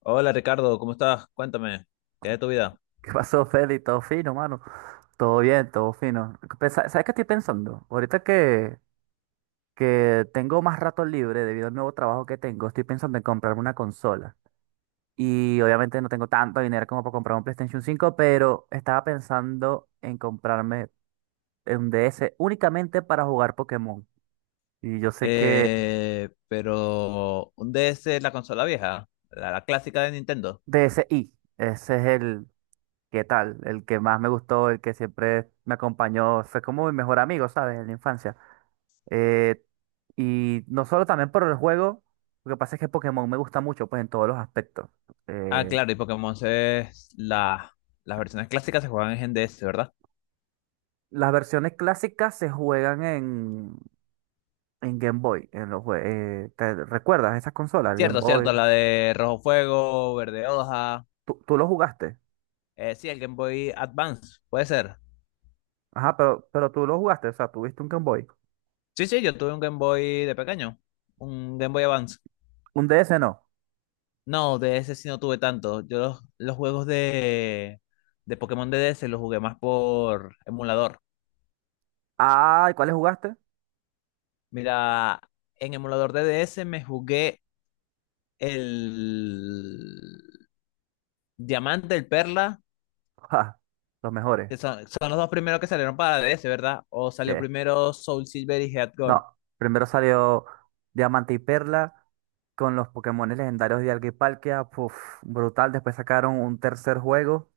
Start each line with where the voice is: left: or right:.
left: Hola Ricardo, ¿cómo estás? Cuéntame, ¿qué es de tu vida?
right: ¿Qué pasó, Feli? Todo fino, mano. Todo bien, todo fino. ¿Sabes qué estoy pensando? Ahorita que tengo más rato libre debido al nuevo trabajo que tengo, estoy pensando en comprarme una consola. Y obviamente no tengo tanto dinero como para comprar un PlayStation 5, pero estaba pensando en comprarme un DS únicamente para jugar Pokémon. Y yo sé que
left: Pero un DS es la consola vieja, la clásica de Nintendo.
right: DSi, ese es el, ¿qué tal? El que más me gustó, el que siempre me acompañó, fue como mi mejor amigo, ¿sabes? En la infancia. Eh, y no solo también por el juego, lo que pasa es que Pokémon me gusta mucho, pues en todos los aspectos.
left: Ah,
right: Eh,
left: claro, y Pokémon es las versiones clásicas se juegan en DS, ¿verdad?
right: las versiones clásicas se juegan en Game Boy, en los ¿te recuerdas esas consolas, el Game
left: Cierto, cierto,
right: Boy?
left: la de Rojo Fuego, Verde Hoja.
right: ¿Tú lo jugaste?
left: Sí, el Game Boy Advance, puede ser.
right: Ajá, pero tú lo jugaste, o sea, tuviste un Game Boy.
left: Sí, sí, yo tuve un Game Boy de pequeño, un Game Boy Advance.
right: Un DS no.
left: No, DS sí no tuve tanto. Yo los juegos de Pokémon de DS los jugué más por emulador.
right: Ah, ¿y cuáles jugaste?
left: Mira, en emulador de DS me jugué el Diamante, el Perla,
right: Ja, los mejores.
left: que son los dos primeros que salieron para DS, ¿verdad? O salió
right: Yeah.
left: primero Soul Silver y Head Gold.
right: No, primero salió Diamante y Perla con los Pokémon legendarios de Dialga y Palkia, puf, brutal. Después sacaron un tercer juego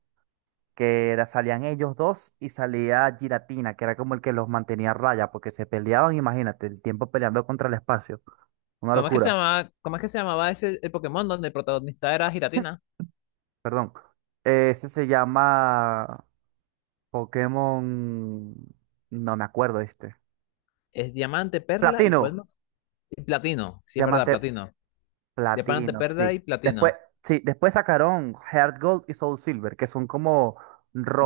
right: que era, salían ellos dos y salía Giratina, que era como el que los mantenía a raya, porque se peleaban, imagínate, el tiempo peleando contra el espacio. Una
left: ¿Cómo es que se
right: locura.
left: llamaba, cómo es que se llamaba ese el Pokémon donde el protagonista era Giratina?
right: Perdón. Ese se llama Pokémon... No me acuerdo este.
left: ¿Es Diamante, Perla y cuál
right: Platino.
left: más? Y Platino, sí es verdad,
right: Diamante.
left: Platino. Diamante,
right: Platino, sí.
left: Perla y
right: Después,
left: Platino.
right: sí, después sacaron Heart Gold y Soul Silver, que son como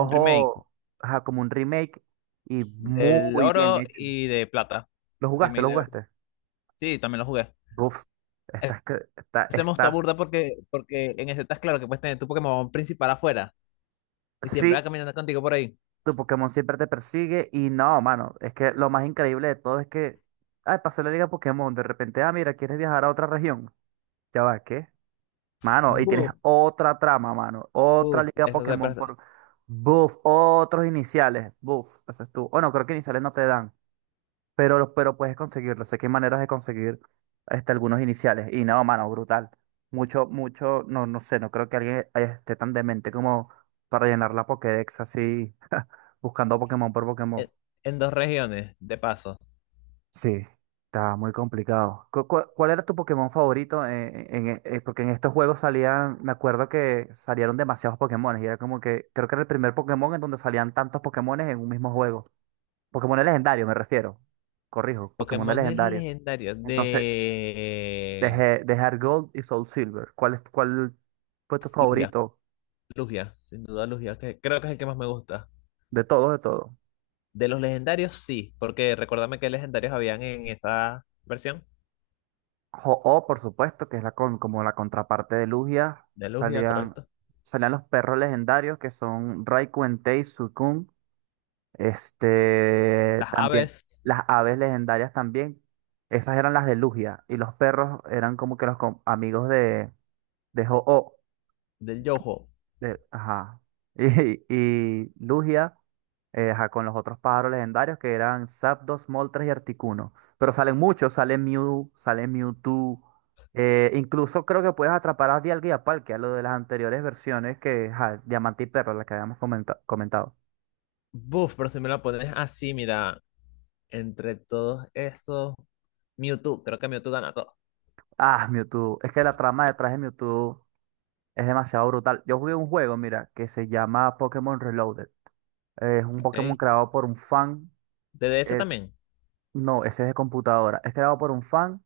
left: Un remake
right: ajá, como un remake y
left: del
right: muy bien
left: Oro
right: hecho.
left: y de Plata.
right: ¿Lo jugaste?
left: Remake
right: ¿Lo
left: de Oro.
right: jugaste?
left: Sí, también lo jugué.
right: Uf, estás que,
left: Hacemos esta
right: estás.
left: burda porque, porque en ese estás claro que puedes tener tu Pokémon principal afuera y siempre va
right: Sí,
left: caminando contigo por ahí.
right: tu Pokémon siempre te persigue y no, mano, es que lo más increíble de todo es que, ay, pasé la liga Pokémon, de repente, ah, mira, ¿quieres viajar a otra región? Ya va, ¿qué? Mano, y tienes
left: Buf,
right: otra trama, mano. Otra
left: buf.
right: liga Pokémon por... Buf, otros iniciales. Buf, eso es tú. Bueno, creo que iniciales no te dan, pero puedes conseguirlo. Sé que hay maneras de conseguir este, algunos iniciales. Y no, mano, brutal. No, no creo que alguien esté tan demente como para llenar la Pokédex así, buscando Pokémon por Pokémon.
left: En, en dos regiones, de paso.
right: Sí, está muy complicado. ¿Cuál era tu Pokémon favorito? En- porque en estos juegos salían, me acuerdo que salieron demasiados Pokémones y era como que, creo que era el primer Pokémon en donde salían tantos Pokémones en un mismo juego. Pokémon legendarios, me refiero. Corrijo, Pokémon
left: Pokémon
right: legendarios.
left: legendarios
right: Entonces,
left: de
right: dejé, dejar Gold y Soul Silver. ¿Cuál es, cuál fue tu
left: Lugia.
right: favorito
left: Lugia, sin duda Lugia, que creo que es el que más me gusta.
right: de todos, de todos?
left: De los legendarios, sí, porque recuérdame qué legendarios habían en esa versión
right: O, por supuesto, que es la con, como la contraparte de Lugia,
left: de Lugia,
right: salían,
left: correcto.
right: salían los perros legendarios que son Raikuen, Tei, Suicune, este,
left: Las
right: también
left: aves
right: las aves legendarias también, esas eran las de Lugia, y los perros eran como que los com- amigos de ho
left: del Yoho.
right: de- ajá. Y, y Lugia, ajá, con los otros pájaros legendarios que eran Zapdos, Moltres y Articuno. Pero salen muchos, sale Mew, sale Mewtwo. Incluso creo que puedes atrapar a Dialga y a Palkia, lo de las anteriores versiones que, ajá, Diamante y Perla, la que habíamos comentado.
left: Buf, pero si me la pones así, mira. Entre todos esos, Mewtwo, creo que Mewtwo gana todo.
right: Ah, Mewtwo. Es que la trama detrás de Mewtwo es demasiado brutal. Yo jugué un juego, mira, que se llama Pokémon Reloaded. Es un Pokémon
left: ¿Ok?
right: creado por un fan.
left: De D S
right: eh,
left: también,
right: no, ese es de computadora. Es creado por un fan.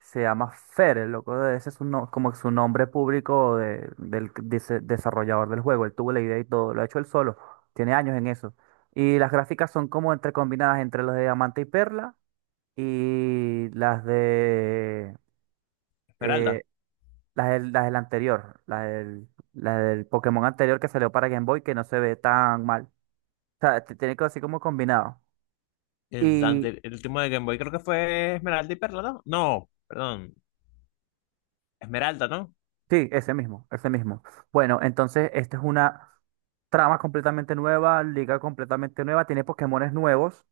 right: Se llama Fer, el loco de ese es un como su nombre público del de ese desarrollador del juego. Él tuvo la idea y todo, lo ha hecho él solo. Tiene años en eso. Y las gráficas son como entre combinadas entre las de Diamante y Perla y las de eh,
left: Esmeralda.
right: las del anterior, las del Pokémon anterior que salió para Game Boy que no se ve tan mal. O sea, te- tiene que así como combinado.
left: El último de Game Boy creo que fue Esmeralda y Perla, ¿no? No, perdón, Esmeralda, ¿no?
right: Sí, ese mismo, ese mismo. Bueno, entonces esta es una trama completamente nueva, liga completamente nueva, tiene Pokémones nuevos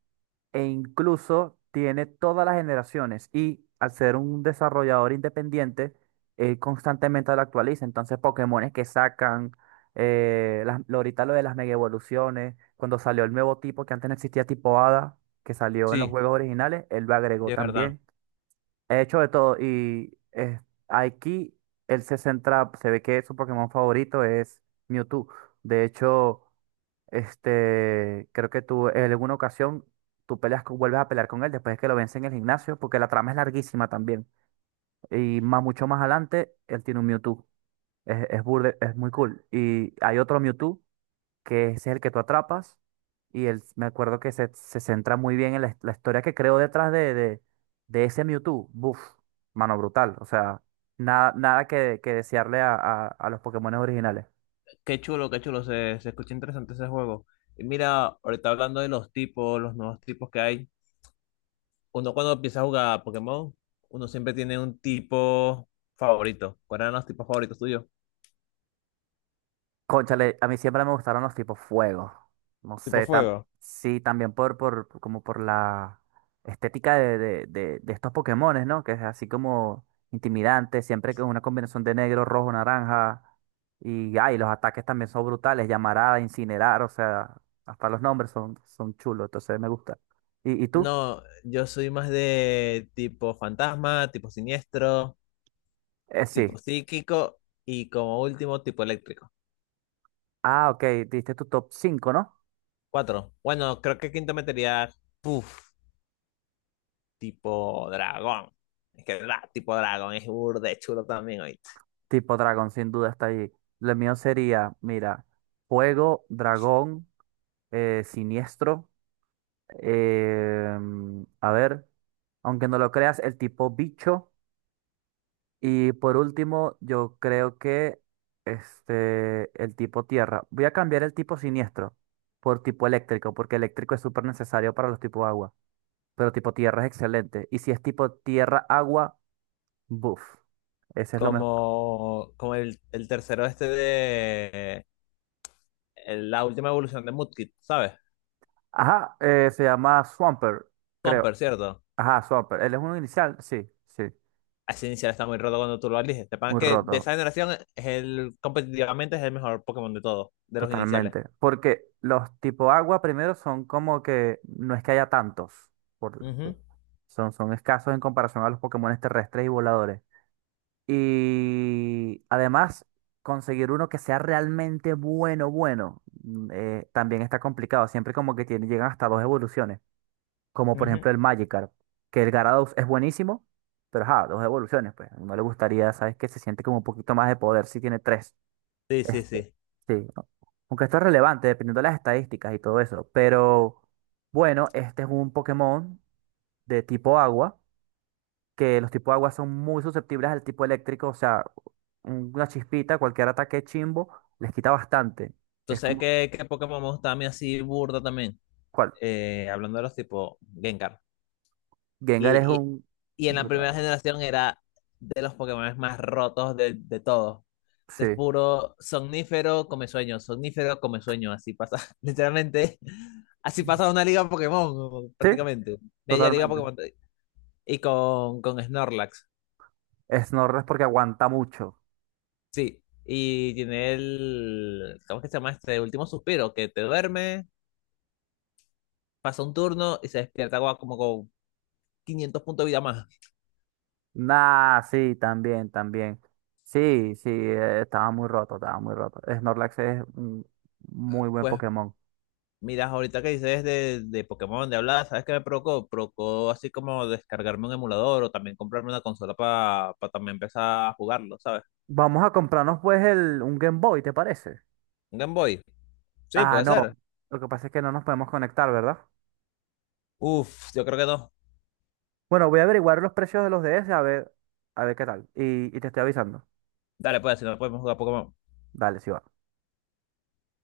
right: e incluso tiene todas las generaciones. Y al ser un desarrollador independiente, él constantemente lo actualiza. Entonces, Pokémones que sacan, las- lo- ahorita lo de las mega evoluciones, cuando salió el nuevo tipo que antes no existía, tipo Hada, que salió en los
left: Sí,
right: juegos originales, él lo
left: sí,
right: agregó
left: es verdad.
right: también. He hecho de todo y aquí él se centra, se ve que su Pokémon favorito es Mewtwo. De hecho, este, creo que tú en alguna ocasión tú peleas vuelves a pelear con él después de que lo vence en el gimnasio, porque la trama es larguísima también. Y más mucho más adelante, él tiene un Mewtwo. Es, es muy cool. Y hay otro Mewtwo que ese es el que tú atrapas. Y él, me acuerdo que se centra muy bien en la, la historia que creó detrás de ese Mewtwo. Buf, mano brutal. O sea, nada que, que desearle a los Pokémon originales.
left: Qué chulo, se escucha interesante ese juego. Y mira, ahorita hablando de los tipos, los nuevos tipos que hay, uno cuando empieza a jugar a Pokémon, uno siempre tiene un tipo favorito. ¿Cuáles eran los tipos favoritos tuyos?
right: Cónchale, a mí siempre me gustaron los tipos fuego. No
left: Tipo
right: sé, tam-
left: fuego.
right: sí, también como por la estética de estos Pokémones, ¿no? Que es así como intimidante, siempre que es una combinación de negro, rojo, naranja. Y ay, los ataques también son brutales, llamarada, incinerar, o sea, hasta los nombres son, son chulos, entonces me gusta. Y tú?
left: No, yo soy más de tipo fantasma, tipo siniestro,
right: Eh,
left: tipo
right: sí.
left: psíquico y como último tipo eléctrico.
right: Ah, ok, diste tu top cinco ¿no?
left: Cuatro. Bueno, creo que quinto metería, puf, tipo dragón. Es que tipo dragón es burde chulo también oíste.
right: Tipo dragón, sin duda está ahí. Lo mío sería, mira, fuego, dragón. Siniestro. A ver, aunque no lo creas, el tipo bicho. Y por último, yo creo que este, el tipo tierra. Voy a cambiar el tipo siniestro por tipo eléctrico, porque eléctrico es súper necesario para los tipos agua. Pero tipo tierra es excelente. Y si es tipo tierra, agua, buff. Ese es lo mejor.
left: Como el tercero este de la última evolución de Mudkip, ¿sabes?
right: Ajá, se llama Swamper, creo.
left: Swampert, ¿cierto?
right: Ajá, Swamper. ¿Él es un inicial? Sí, sí.
left: Ese inicial está muy roto cuando tú lo eliges. Te pasa
right: Muy
left: que de esa
right: roto.
left: generación es el competitivamente es el mejor Pokémon de todos, de los iniciales.
right: Totalmente, porque los tipo agua primero son como que no es que haya tantos,
left: Ujú,
right: por- son, son escasos en comparación a los Pokémones terrestres y voladores. Y además, conseguir uno que sea realmente bueno, bueno, también está complicado, siempre como que tiene, llegan hasta dos evoluciones, como por
left: ujú.
right: ejemplo el Magikarp, que el Gyarados es buenísimo, pero ajá, dos evoluciones, pues no le gustaría, sabes que se siente como un poquito más de poder si tiene tres.
left: Sí, sí,
right: Este,
left: sí.
right: sí, ¿no? Aunque esto es relevante dependiendo de las estadísticas y todo eso. Pero bueno, este es un Pokémon de tipo agua, que los tipos agua son muy susceptibles al tipo eléctrico, o sea, una chispita, cualquier ataque chimbo, les quita bastante.
left: ¿Tú
right: Es
left: sabes
right: como,
left: qué Pokémon me gusta a mí así burda también?
right: ¿cuál?
left: Hablando de los tipo Gengar.
right: Gengar es
left: Y, y,
right: un
left: y en la primera
right: brutal.
left: generación era de los Pokémon más rotos de todos. Es
right: Sí,
left: puro somnífero, come sueño, somnífero, come sueño. Así pasa, literalmente, así pasa una liga Pokémon,
right: sí,
left: prácticamente. Media liga
right: totalmente.
left: Pokémon. Y con Snorlax,
right: Snorlax porque aguanta mucho.
left: sí. Y tiene ¿cómo es que se llama este último suspiro? Que te duerme, pasa un turno y se despierta como, como con 500 puntos de vida más.
right: Nah, sí, también, también. Sí, sí, estaba muy roto, estaba muy roto. Snorlax es un muy buen
left: Pues
right: Pokémon.
left: miras ahorita que dices de Pokémon, de hablar, ¿sabes qué me provocó? Provocó así como descargarme un emulador o también comprarme una consola para también empezar a jugarlo, ¿sabes?
right: Vamos a comprarnos pues el, un Game Boy, ¿te parece?
left: Un Game Boy. Sí,
right: Ah,
left: puede
right: no.
left: ser.
right: Lo que pasa es que no nos podemos conectar, ¿verdad?
left: Uf, yo creo que no.
right: Bueno, voy a averiguar los precios de los DS a ver qué tal. Y te estoy avisando.
left: Dale, pues, si no podemos jugar Pokémon.
right: Dale, sí va.